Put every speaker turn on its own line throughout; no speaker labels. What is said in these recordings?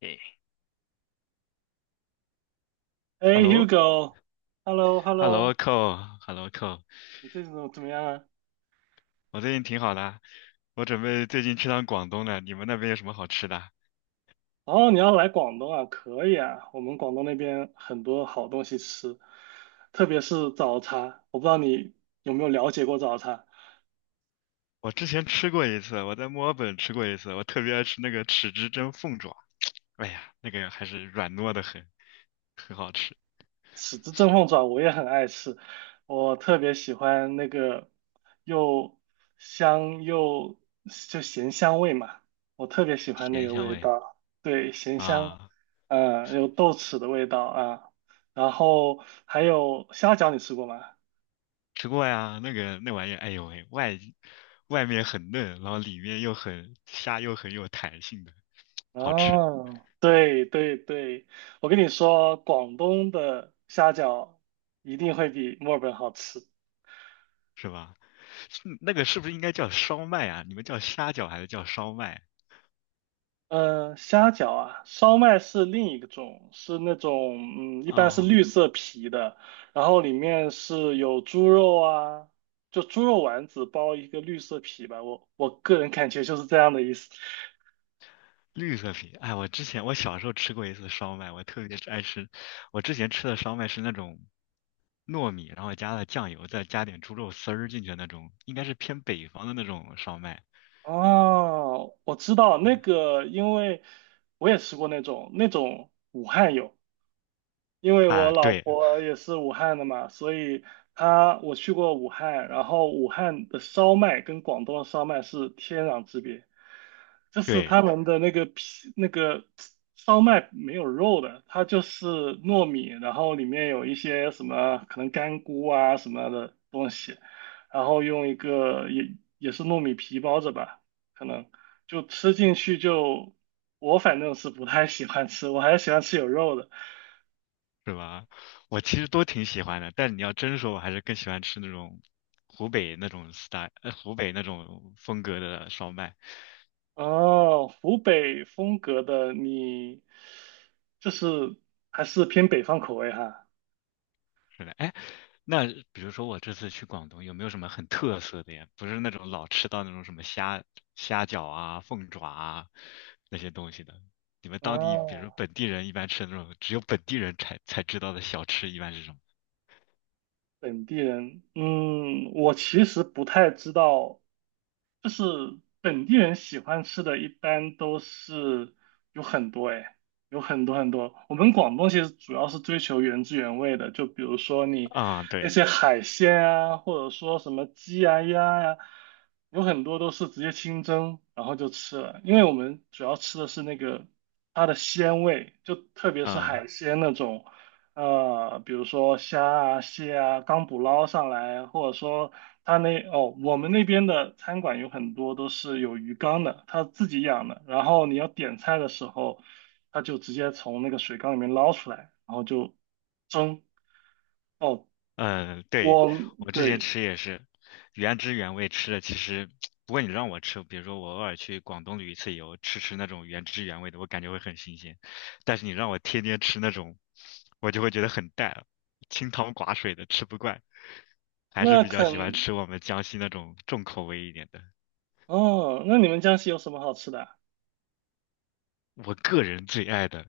诶 h e
哎
l l o h e l l
，Hugo，Hello，Hello，
o c o h e l l o c o
你最近怎么样啊？
我最近挺好的，我准备最近去趟广东呢。你们那边有什么好吃的？
哦，你要来广东啊？可以啊，我们广东那边很多好东西吃，特别是早茶。我不知道你有没有了解过早茶。
我之前吃过一次，我在墨尔本吃过一次，我特别爱吃那个豉汁蒸凤爪。哎呀，那个还是软糯的很，很好吃，
豉汁蒸凤爪我也很爱吃，我特别喜欢那个又香又就咸香味嘛，我特别喜欢那
甜
个
香
味
味
道，对，咸香，
啊，
嗯，有豆豉的味道啊，然后还有虾饺，你吃过吗？
吃过呀。那个那玩意儿，哎呦喂，外面很嫩，然后里面又很虾又很有弹性的，好吃
哦，对对对，我跟你说，广东的虾饺一定会比墨尔本好吃。
是吧？是那个是不是应该叫烧麦啊？你们叫虾饺还是叫烧麦啊
嗯，虾饺啊，烧麦是另一个种，是那种一般是绿
啊，
色皮的，然后里面是有猪肉啊，就猪肉丸子包一个绿色皮吧，我个人感觉就是这样的意思。
绿色皮，哎，我之前我小时候吃过一次烧麦，我特别爱吃。我之前吃的烧麦是那种糯米，然后加了酱油，再加点猪肉丝儿进去的那种，应该是偏北方的那种烧麦
哦，我知道那个，因为我也吃过那种，那种武汉有。因为我
啊。
老
对
婆也是武汉的嘛，所以她我去过武汉，然后武汉的烧麦跟广东的烧麦是天壤之别，就是
对，
他们的那个皮那个烧麦没有肉的，它就是糯米，然后里面有一些什么可能干菇啊什么的东西，然后用一个也是糯米皮包着吧，可能就吃进去就我反正是不太喜欢吃，我还是喜欢吃有肉的。
是吧？我其实都挺喜欢的，但你要真说，我还是更喜欢吃那种湖北那种 style，湖北那种风格的烧麦。
哦，湖北风格的你，就是还是偏北方口味哈。
是的，哎，那比如说我这次去广东，有没有什么很特色的呀？不是那种老吃到那种什么虾饺啊、凤爪啊那些东西的。你们当地，比如说
哦，
本地人一般吃的那种，只有本地人才知道的小吃，一般是什么？
本地人，嗯，我其实不太知道，就是本地人喜欢吃的，一般都是有很多哎，有很多很多。我们广东其实主要是追求原汁原味的，就比如说你
啊、
那
对，
些海鲜啊，或者说什么鸡啊、鸭呀、有很多都是直接清蒸，然后就吃了。因为我们主要吃的是那个它的鲜味，就特别是
啊、
海鲜那种，比如说虾啊、蟹啊，刚捕捞上来，或者说。他那哦，我们那边的餐馆有很多都是有鱼缸的，他自己养的。然后你要点菜的时候，他就直接从那个水缸里面捞出来，然后就蒸。哦，
嗯，对，
我
我之前
对，
吃也是原汁原味吃的。其实，不过你让我吃，比如说我偶尔去广东旅一次游，吃吃那种原汁原味的，我感觉会很新鲜。但是你让我天天吃那种，我就会觉得很淡，清汤寡水的，吃不惯。还是
那
比较喜欢
肯
吃我们江西那种重口味一点的。
哦，那你们江西有什么好吃的啊
我个人最爱的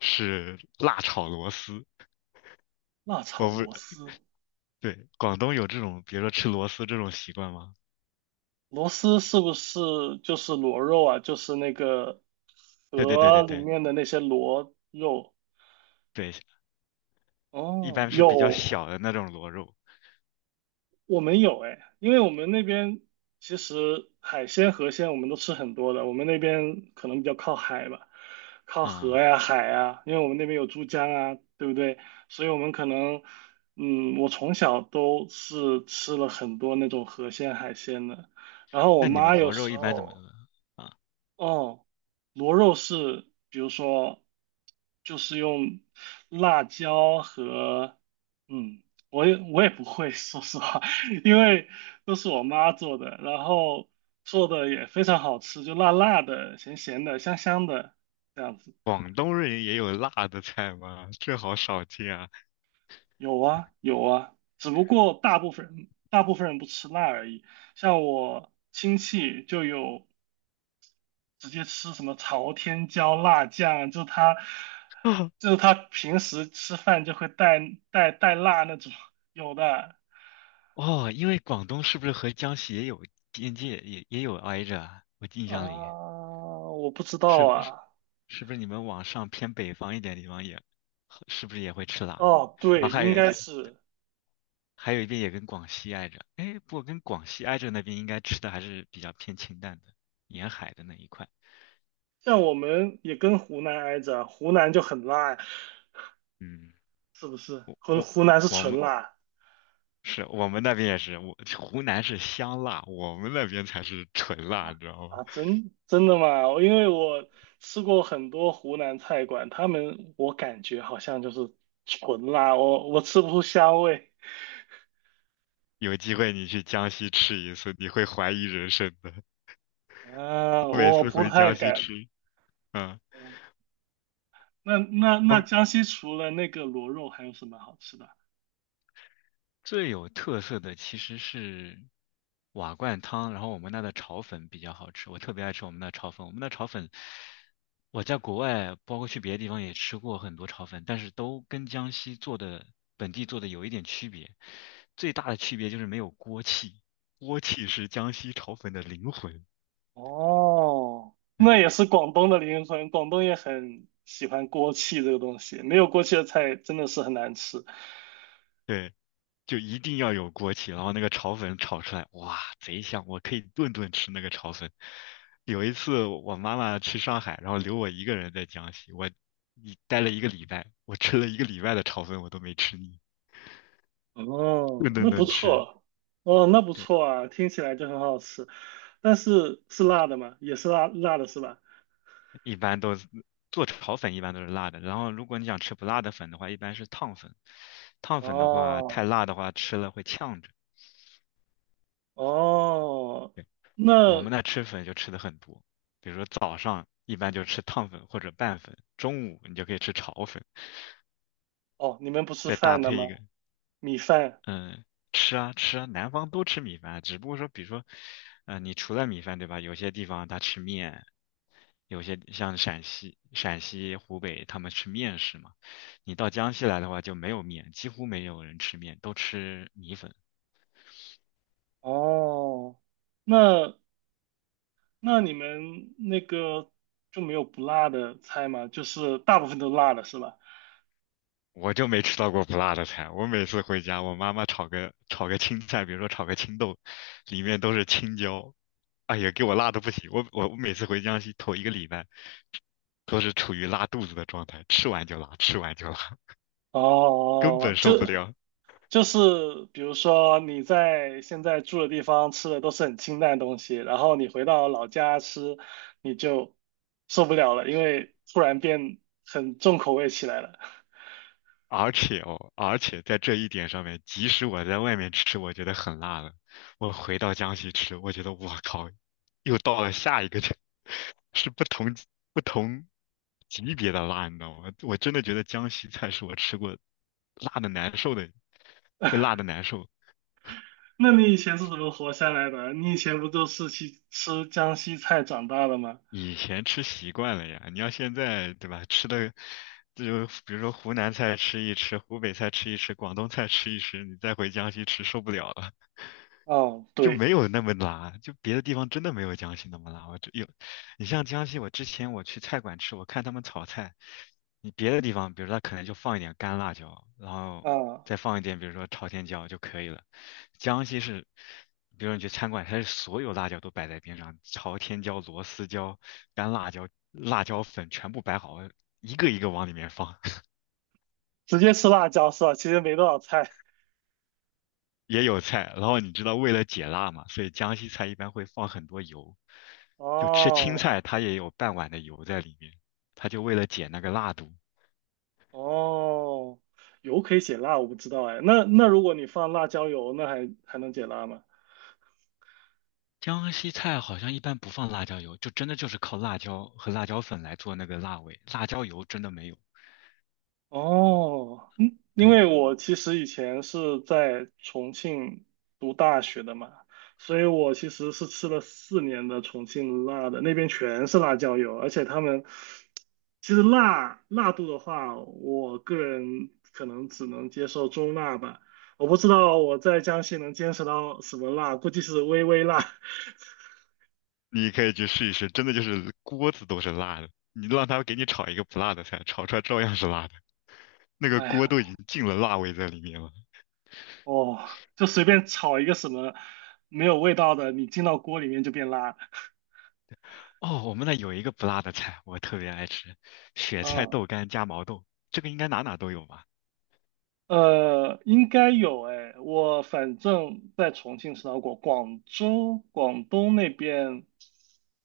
是辣炒螺丝。
辣
我
炒
不，
螺丝，
对，广东有这种，比如说吃螺丝这种习惯吗？
螺丝是不是就是螺肉啊？就是那个
对对对
河
对
里
对。
面的那些螺肉？
对，一
哦，
般是比较
有
小的那种螺肉
我们有哎，因为我们那边其实海鲜河鲜我们都吃很多的，我们那边可能比较靠海吧，靠河
啊。
呀海呀，因为我们那边有珠江啊，对不对？所以我们可能，嗯，我从小都是吃了很多那种河鲜海鲜的，然后我
那你
妈
们
有
螺肉
时
一般怎么
候。
啊？
哦，螺肉是，比如说，就是用辣椒和，嗯，我也不会，说实话，因为都是我妈做的，然后做的也非常好吃，就辣辣的、咸咸的、香香的这样子。
广东人也有辣的菜吗？这好少见啊！
有啊，有啊，只不过大部分人不吃辣而已。像我亲戚就有直接吃什么朝天椒辣酱，就是他
啊
就是他平时吃饭就会带带辣那种，有的
哦，因为广东是不是和江西也有边界，也有挨着啊？我印象里
啊，我不知道
是是
啊，
是不是你们往上偏北方一点地方也是不是也会吃辣？
哦，
然后
对，应该是
还有一边也跟广西挨着，哎，不过跟广西挨着那边应该吃的还是比较偏清淡的，沿海的那一块。
像我们也跟湖南挨着，湖南就很辣，
嗯，
是不是？湖
我
湖南是
我
纯
们
辣
是我们那边也是，我湖南是香辣，我们那边才是纯辣，你知道吗？
啊，真的吗？因为我吃过很多湖南菜馆，他们我感觉好像就是纯辣，我吃不出香味。
有机会你去江西吃一次，你会怀疑人生的。我每
我
次
不
回
太
江西
敢。
吃，嗯，
嗯那
我
江西除了那个螺肉，还有什么好吃的？
最有特色的其实是瓦罐汤，然后我们那的炒粉比较好吃，我特别爱吃我们那炒粉。我们那炒粉，我在国外，包括去别的地方也吃过很多炒粉，但是都跟江西做的本地做的有一点区别。最大的区别就是没有锅气，锅气是江西炒粉的灵魂。
哦，
对。
那也是广东的灵魂，广东也很喜欢锅气这个东西，没有锅气的菜真的是很难吃。
对就一定要有锅气，然后那个炒粉炒出来，哇，贼香！我可以顿顿吃那个炒粉。有一次我妈妈去上海，然后留我一个人在江西，我一待了一个礼拜，我吃了一个礼拜的炒粉，我都没吃腻，顿
哦，
顿
那不
顿吃。
错，哦，那不
对，
错啊，听起来就很好吃。但是是辣的吗？也是辣辣的是吧？
一般都是做炒粉一般都是辣的，然后如果你想吃不辣的粉的话，一般是烫粉。烫粉的话，太
哦
辣的话吃了会呛着。
哦，
我我
那
们那吃粉就吃的很多，比如说早上一般就吃烫粉或者拌粉，中午你就可以吃炒粉，
哦，你们不吃
再搭
饭的
配一
吗？
个，
米饭。
嗯，吃啊吃啊，南方都吃米饭，只不过说，比如说，呃，你除了米饭，对吧？有些地方他吃面，有些像陕西、湖北他们吃面食嘛，你到江西来的话就没有面，几乎没有人吃面，都吃米粉。
哦，那那你们那个就没有不辣的菜吗？就是大部分都辣的是吧？
我就没吃到过不辣的菜。我每次回家，我妈妈炒个青菜，比如说炒个青豆，里面都是青椒，哎呀，给我辣的不行。我每次回江西头一个礼拜，都是处于拉肚子的状态，吃完就拉，吃完就拉，根
哦，
本
就
受不了。
就是比如说你在现在住的地方吃的都是很清淡的东西，然后你回到老家吃，你就受不了了，因为突然变很重口味起来了。
而且哦，而且在这一点上面，即使我在外面吃，我觉得很辣了，我回到江西吃，我觉得我靠，又到了下一个这，是不同级别的辣，你知道吗？我真的觉得江西菜是我吃过辣的难受的，会辣的难受。
那你以前是怎么活下来的？你以前不都是去吃江西菜长大的吗？
以前吃习惯了呀，你要现在对吧？吃的这就比如说湖南菜吃一吃，湖北菜吃一吃，广东菜吃一吃，你再回江西吃受不了了。
哦，
就
对，
没有那么辣，就别的地方真的没有江西那么辣。我只有，你像江西，我之前我去菜馆吃，我看他们炒菜，你别的地方，比如说他可能就放一点干辣椒，然后
啊。
再放一点，比如说朝天椒就可以了。江西是，比如你去餐馆，它是所有辣椒都摆在边上，朝天椒、螺丝椒、干辣椒、辣椒粉全部摆好，一个一个往里面放。
直接吃辣椒是吧？其实没多少菜。
也有菜，然后你知道为了解辣嘛，所以江西菜一般会放很多油，就吃青
哦
菜它也有半碗的油在里面，它就为了解那个辣度。
哦，油可以解辣，我不知道哎。那那如果你放辣椒油，那还还能解辣吗？
江西菜好像一般不放辣椒油，就真的就是靠辣椒和辣椒粉来做那个辣味，辣椒油真的没有。
哦，嗯，因
对，
为我其实以前是在重庆读大学的嘛，所以我其实是吃了4年的重庆辣的，那边全是辣椒油，而且他们其实辣辣度的话，我个人可能只能接受中辣吧。我不知道我在江西能坚持到什么辣，估计是微微辣。
你可以去试一试，真的就是锅子都是辣的，你让他给你炒一个不辣的菜，炒出来照样是辣的，那个
哎，
锅都已经进了辣味在里面了。
哦，就随便炒一个什么没有味道的，你进到锅里面就变辣
哦，我们那有一个不辣的菜，我特别爱吃，雪
啊，
菜
嗯
豆干加毛豆，这个应该哪哪都有吧？
应该有哎，我反正在重庆吃到过，广州、广东那边，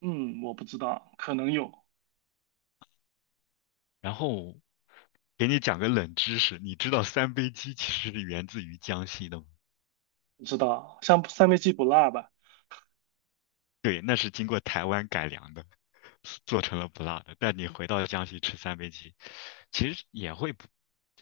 嗯，我不知道，可能有，
然后给你讲个冷知识，你知道三杯鸡其实是源自于江西的吗？
不知道。像三杯鸡不辣吧？
对，那是经过台湾改良的，做成了不辣的。但你回到江西吃三杯鸡，其实也会不，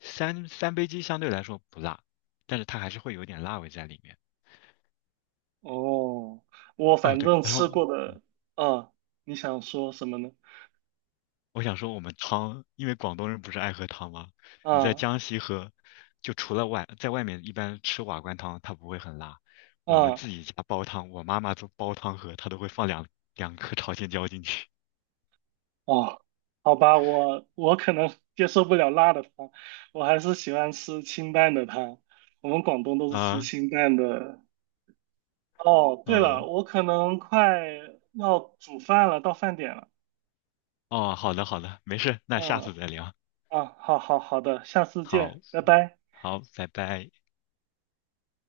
三杯鸡相对来说不辣，但是它还是会有点辣味在里面。
哦，我
哦，
反
对，
正
然
吃
后
过的，啊，你想说什么呢？
我想说，我们汤，因为广东人不是爱喝汤吗？你在
啊
江西喝，就除了外，在外面一般吃瓦罐汤，它不会很辣。我们
啊
自己家煲汤，我妈妈做煲汤喝，她都会放两颗朝天椒进去。
哦，好吧，我可能接受不了辣的汤，我还是喜欢吃清淡的汤。我们广东都是吃
啊，
清淡的。哦，对了，
嗯，
我可能快要煮饭了，到饭点了。
哦，好的好的，没事，那下
嗯
次再聊。
啊，好好好的，下次
好，
见，拜拜。
好，拜拜。